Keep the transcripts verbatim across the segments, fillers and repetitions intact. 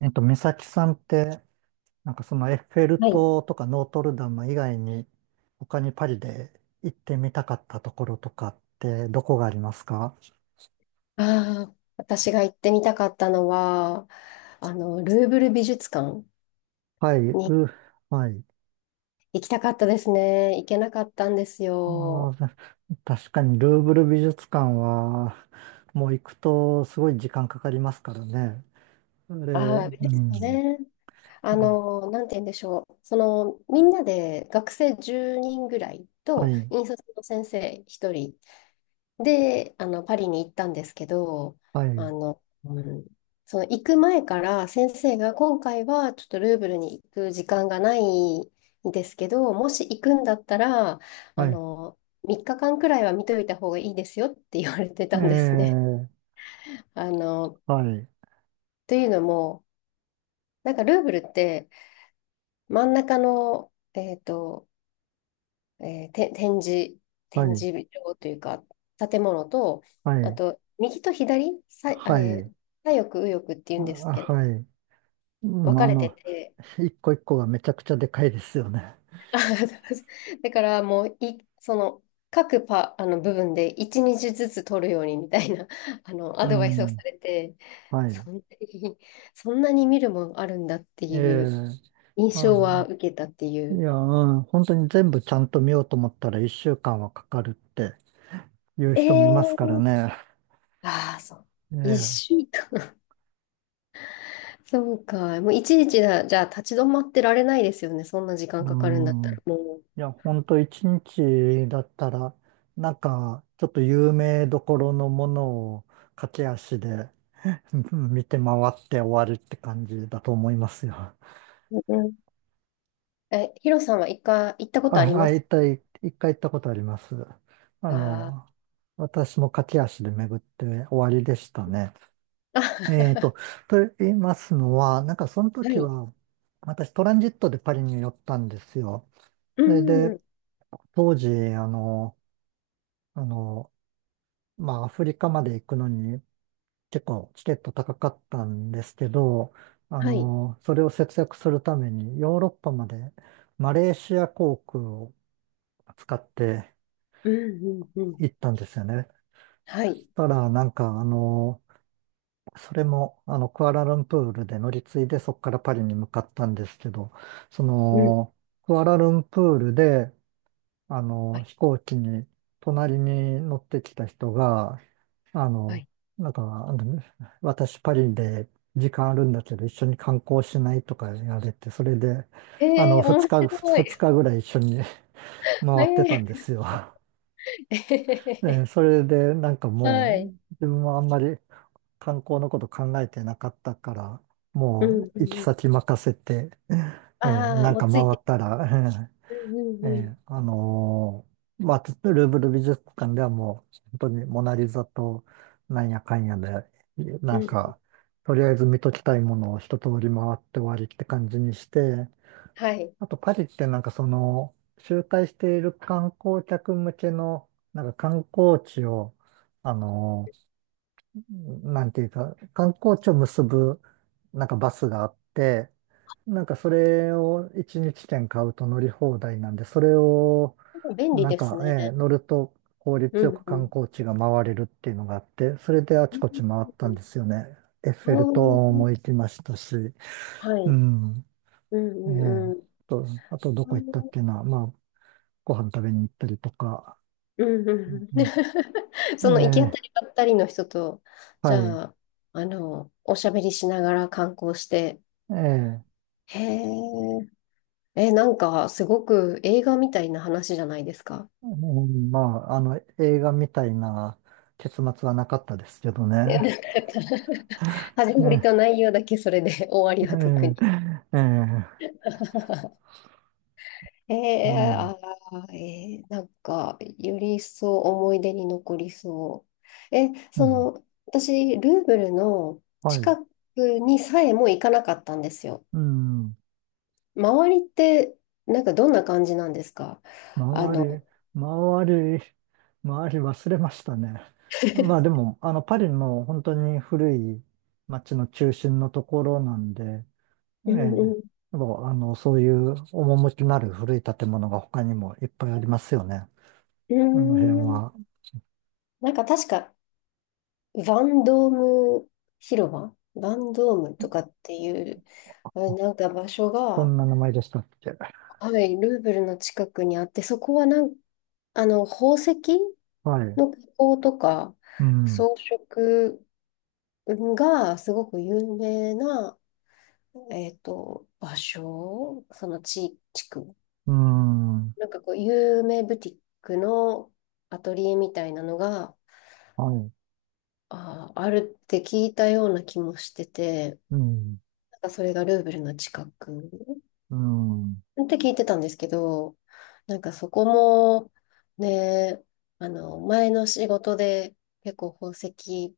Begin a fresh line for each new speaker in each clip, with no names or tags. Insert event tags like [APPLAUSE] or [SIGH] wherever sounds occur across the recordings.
えっと、美咲さんって、なんかそのエッフェル
はい。
塔とかノートルダム以外に、他にパリで行ってみたかったところとかってどこがありますか？
ああ、私が行ってみたかったのは、あの、ルーブル美術館
はい、
に
ル、はい。
行きたかったですね。行けなかったんです
あ
よ。
ー確かにルーブル美術館は、もう行くとすごい時間かかりますからね。あれ、
ああ、で
う
す
ん。
ね。あ
あ
の、なんて言うんでしょう。その、みんなで学生じゅうにんぐらい
は
と、
い、
引率の先生ひとりで、あの、パリに行ったんですけど、
は
あ
い、
の、うん、その行く前から先生が今回はちょっとルーブルに行く時間がないんですけど、もし行くんだったら、あ
はい。
の、みっかかんくらいは見といた方がいいですよって言われて
え
たんですね。
ー、
[LAUGHS] あの、
はい、
というのも、なんかルーブルって真ん中の、えっと、えーて、展示、
は
展
い、
示場というか、建物と、
は
あ
い、
と、右と左、さい、あ
は
れ、
い、
左翼、右翼っていう
あ
んですけど、
はい。う
分
ん、
か
あ
れて
の、
て、
一個一個がめちゃくちゃでかいですよね。
[LAUGHS] あ、だからもう、い、その、各パ、あの部分でいちにちずつ取るようにみたいな、[LAUGHS] あの、ア
う
ドバイスをさ
ん。
れて、
はい。
そんなに、そんなに見るもんあるんだって
え
い
え
う印
あ、
象は受けたってい
い
う。
や、うん、本当に全部ちゃんと見ようと思ったら一週間はかかるっていう
え
人もいますから
ー、
ね。
ああ、そう。一
ええ
週間。そうか。もういちいちだ、じゃあ立ち止まってられないですよね。そんな時間
う
かかるんだった
ん。い
ら。も
や、本当一日だったら、なんか、ちょっと有名どころのものを駆け足でうん見て回って終わるって感じだと思いますよ。
う。うん、え、ヒロさんは一回行ったことあり
あ、
ま
あ、
す
一回、一回行ったことあります。あ
かあ？
の、私も駆け足で巡って終わりでしたね。えーと、
[LAUGHS]
と言いますのは、なんかその
は
時
い。
は、私トランジットでパリに寄ったんですよ。
う
それで、
ん。
当時、あの、あの、まあ、アフリカまで行くのに結構チケット高かったんですけど、あ
はい。
の、それを節約するためにヨーロッパまでマレーシア航空を使って
うん、うん、うん。
行ったんですよね。
はい。
したら、なんか、あの、それも、あの、クアラルンプールで乗り継いで、そこからパリに向かったんですけど、そ
うん。
の、クアラルンプールで、あ
は
の、
い。
飛行機に、隣に乗ってきた人が、あ
は
の、
い。
なんか、あの私パリで時間あるんだけど、一緒に観光しないとか言われて、それで、あの、
えー、
二
面
日、ふつ
白
二
い。
日ぐらい一緒に回ってたんで
え
すよ。[LAUGHS]
ー、
え
[LAUGHS] え
ーそれで、なんか
ー
も
は
う、
い。
自分はあんまり、観光のこと考えてなかったから、
う
も
ん、う
う
んうんうんはいうんはいはいえー面白いえーえはいうん
行き
うんうん。
先任せて、えー
ああー、
なん
もう
か回
ついて。
ったら、[LAUGHS]
うん、
えー
うん、
えーあのーまあ、ルーブル美術館ではもう、本当にモナリザとなんやかんやで、
う
なん
ん。うん。
か、とりあえず見ときたいものを一通り回って終わりって感じにして、
はい。
あとパリってなんかその、周回している観光客向けの、なんか観光地を、あのーなんていうか、観光地を結ぶ、なんかバスがあって、なんかそれをいちにち券買うと乗り放題なんで、それを、
便利
なん
です
か、ええ
ね。
乗ると効率
う
よ
ん、
く
う
観
ん。
光地が回れるっていうのがあって、それであ
う
ち
ん
こち回っ
う
た
ん
ん
う
ですよね。エッ
ん
フェル
お
塔
ー、
も行きましたし、
は
う
い。
ん。
う
え
んうん
え
うん。
と、あとどこ行ったっていうのは、まあ、ご飯食べに行ったりとか、
うんうんうん
う
[LAUGHS]
ん
その行き当
え
たり
え
ばったりの人と、じ
はい。
ゃあ、あの、おしゃべりしながら観光して、
ええ
へえ、え、なんかすごく映画みたいな話じゃないですか？
うんまあ、あの、映画みたいな結末はなかったですけどね。
え、なんか [LAUGHS] 始
え
まり
え、
と内容だけそれで終わりは特
え
に。
え、ええ、
[LAUGHS] え
う
えあ
ん、
あー、えーなんか、より一層思い出に残りそう。え、
う
そ
ん、
の、私、ルーブルの
はい、
近くにさえも行かなかったんですよ。
うん、
周りって、なんかどんな感じなんですか？あ
周り、
の、
周り、周り忘れましたね。まあで
[LAUGHS]
も、あの、パリの本当に古い街の中心のところなんで、え
うんうん。
え、もう、あの、そういう趣のある古い建物が他にもいっぱいありますよね。
うー
あの辺は。
ん。なんか確か、バンドーム広場バンドームとかっていう、あ、なんか場所
そ
が、
んな名前でしたっけ。
はい、ルーブルの近くにあって、そこはなん、あの、宝石
はい。
の加工とか
うん、
装飾がすごく有名な、えっと、場所、その地、地区。
うん、は
なんかこう、有名ブティックのアトリエみたいなのが、
い、
あー、あるって聞いたような気もしてて、
うん、
なんかそれがルーブルの近く
うん、
って聞いてたんですけど、なんかそこも、ね、あの、前の仕事で結構宝石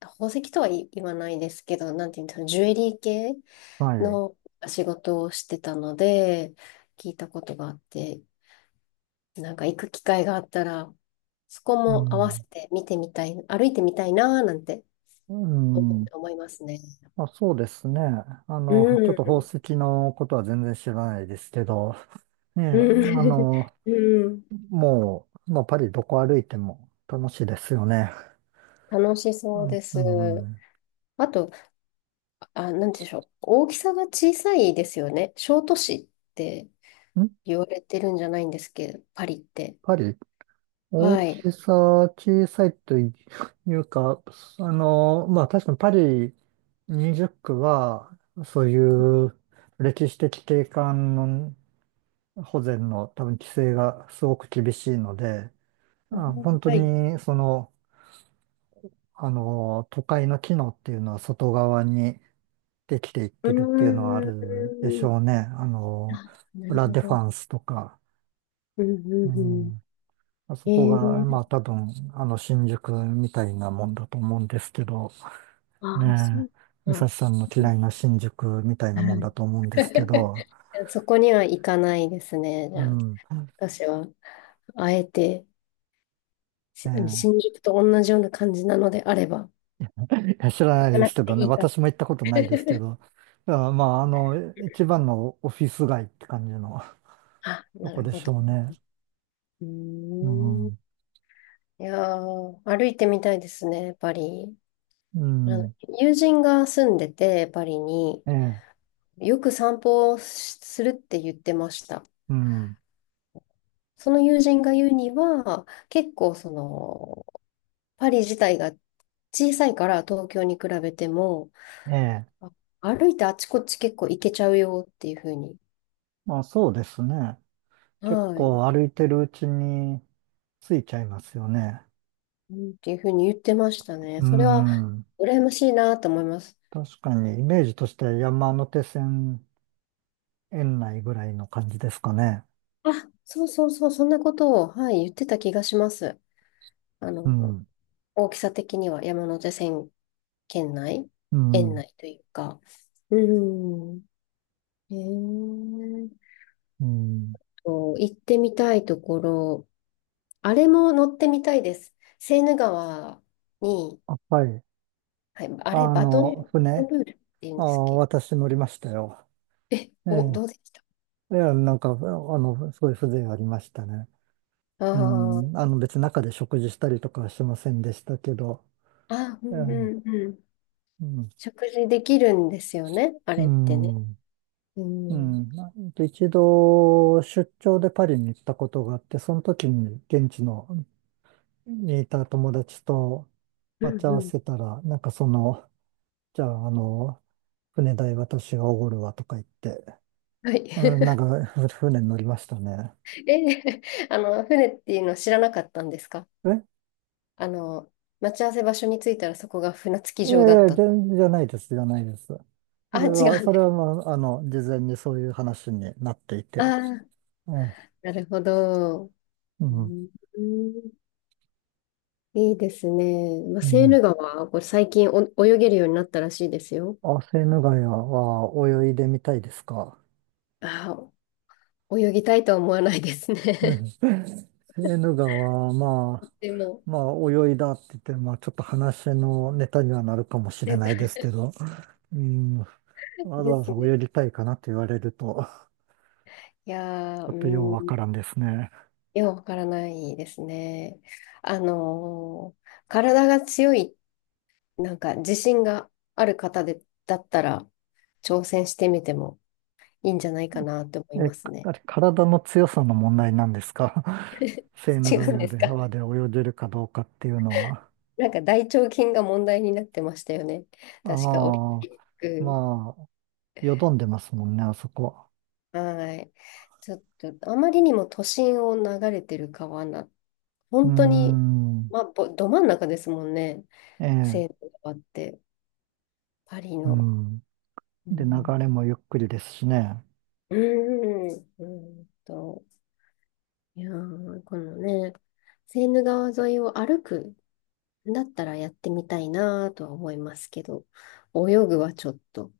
宝石とは言い言わないですけど、なんていうんですか、ジュエリー系
はい、
の仕事をしてたので、聞いたことがあって、なんか行く機会があったら、そこ
う
も合わせ
ん、
て見てみたい、歩いてみたいなーなんて
う
思
ん、
思いますね。
あ、そうですね。あ
う
の、ちょっと宝
ん。
石のことは全然知らないですけど、ねえ、
う
あ
ん。
の、
[LAUGHS] うん、
もう、もうパリどこ歩いても楽しいですよね。
楽し
う
そうで
ん、うん、
す。
ん
あと、あ、なんて言うんでしょう。大きさが小さいですよね。小都市って言われてるんじゃないんですけど、パリって。
パリ大
はい。
きさ、小さいというか、あの、まあ確かにパリにじゅっく区は、そういう歴史的景観の保全の多分規制がすごく厳しいので、
あ
あ、本当
はい
にその、あの、都会の機能っていうのは外側にできていっ
う
てるっていうのはあるでし
ーん。
ょうね。あの、
あ、なる
ラ・
ほ
デフ
ど。
ァンスとか。
うんう
う
んうん。
んあそこ
え
が、
え
まあ多分、あの、新宿みたいなもんだと思うんですけど、
ああ、そ
ね
う
え、美
か。
咲さんの
う
嫌いな新宿みたいなもん
ん
だと思うんですけど、
[LAUGHS] そこには行かないですね。じ
う
ゃあ、
ん、
私は、あえて、し
ね
新宿と同じような感じなのであれば、
え、いや知ら
行
ない
か
で
な
す
く
け
て
どね、
いいから。
私も行ったことないですけ
[LAUGHS]
ど、いやまあ、あの、一番のオフィス街って感じの
あ、
[LAUGHS] と
な
こ
る
で
ほ
し
ど。
ょうね。
う
う
ーん。い
ん、
やー、歩いてみたいですね、パリ。
う
あの
ん、
友人が住んでて、パリに、
ええ、
よく散歩をしするって言ってました。
うん、
その友人が言うには、結構その、パリ自体が小さいから東京に比べても、
ええ、
あ歩いてあちこち結構行けちゃうよっていうふうに、
まあそうですね。
は
結
い、
構歩いてるうちに着いちゃいますよね。
うんっていうふうに言ってましたね。
う
それは
ん。
羨ましいなと思います。
確かに、イメージとしては山手線園内ぐらいの感じですかね。
あ、そうそうそう、そんなことを、はい、言ってた気がします。あ
う
の、
ん、
大きさ的には山手線圏内、
う
園
ん、
内というか。うん。へえ。
うん。
と行ってみたいところ、あれも乗ってみたいです。セーヌ川に、
あはい。
はい、あれ、
あ
バトン、バ
の、
トン
船、
ルールって言うん
あ、
ですっけ
私乗りましたよ。
え？
え
お、どうでした
え、いや、なんか、あの、すごい風情ありましたね。
あ
う
あー？
ん、あの、別に中で食事したりとかはしませんでしたけど、
あ、う
え
ん
え、
うんうん。
うん、
食事できるんですよね、あ
う
れってね。
ん、
う
う
ん。
ん。なん一度、出張でパリに行ったことがあって、その時に現地のにいた友達と
う
待ち
ん
合
う
わ
ん。
せたら、なんかその、じゃあ、あの、船代私がおごるわとか言って、
は
えーなん
い。
かふ船に乗りましたね。
[LAUGHS] え、あの、船っていうの知らなかったんですか？
え
あの、待ち合わせ場所に着いたらそこが船着き
い
場
やい
だっ
や、じ
た。
ゃ、じゃないです、じゃないです。そ
あ、
れ
違
は、
う。
それはまあ、あの、事前にそういう話になってい
あ
て。
あ、
えー
なるほど。
う
う
ん、
ん、いいですね。まあ、
う
セー
ん。
ヌ川、これ最近お泳げるようになったらしいですよ。
あ、セーヌ川は泳いでみたいですか？
ああ、泳ぎたいとは思わないです
う
ね。
んセーヌ川は、まあ、
[LAUGHS] でも、
まあ、泳いだって言って、まあ、ちょっと話のネタにはなるかも
[LAUGHS]
しれ
レト
ないですけ
ル
ど、うん、わざ
で
わ
す
ざ
ね。
泳ぎたいかなって言われると、
いや
ち
ー、う
ょっとようわ
ん、
か
い
らんですね。
や、わからないですね。あのー体が強い、なんか自信がある方で、だったら、挑戦してみてもいいんじゃないかなって思い
え、
ますね。
あれ、体の強さの問題なんですか？ [LAUGHS] セー
[LAUGHS]
ヌ
違
川
うんです
で、
か？
川で泳げるかどうかっていうのは。
なんか大腸菌が問題になってましたよね。
あ
確か、オリン
あ、
ピック。
まあ、よどんでますもんね、あそこ。
はい。ちょっと、あまりにも都心を流れてる川な、
うー
本当に、
ん、
まあ、ぼど真ん中ですもんね。
ええ、
セーヌ川って、パリ
う
の。
ん。
う
で、流
ん、
れもゆっくりですしね。
うーん、うーんと、いやー、このね、セーヌ川沿いを歩くんだったらやってみたいなとは思いますけど、泳ぐはちょっと。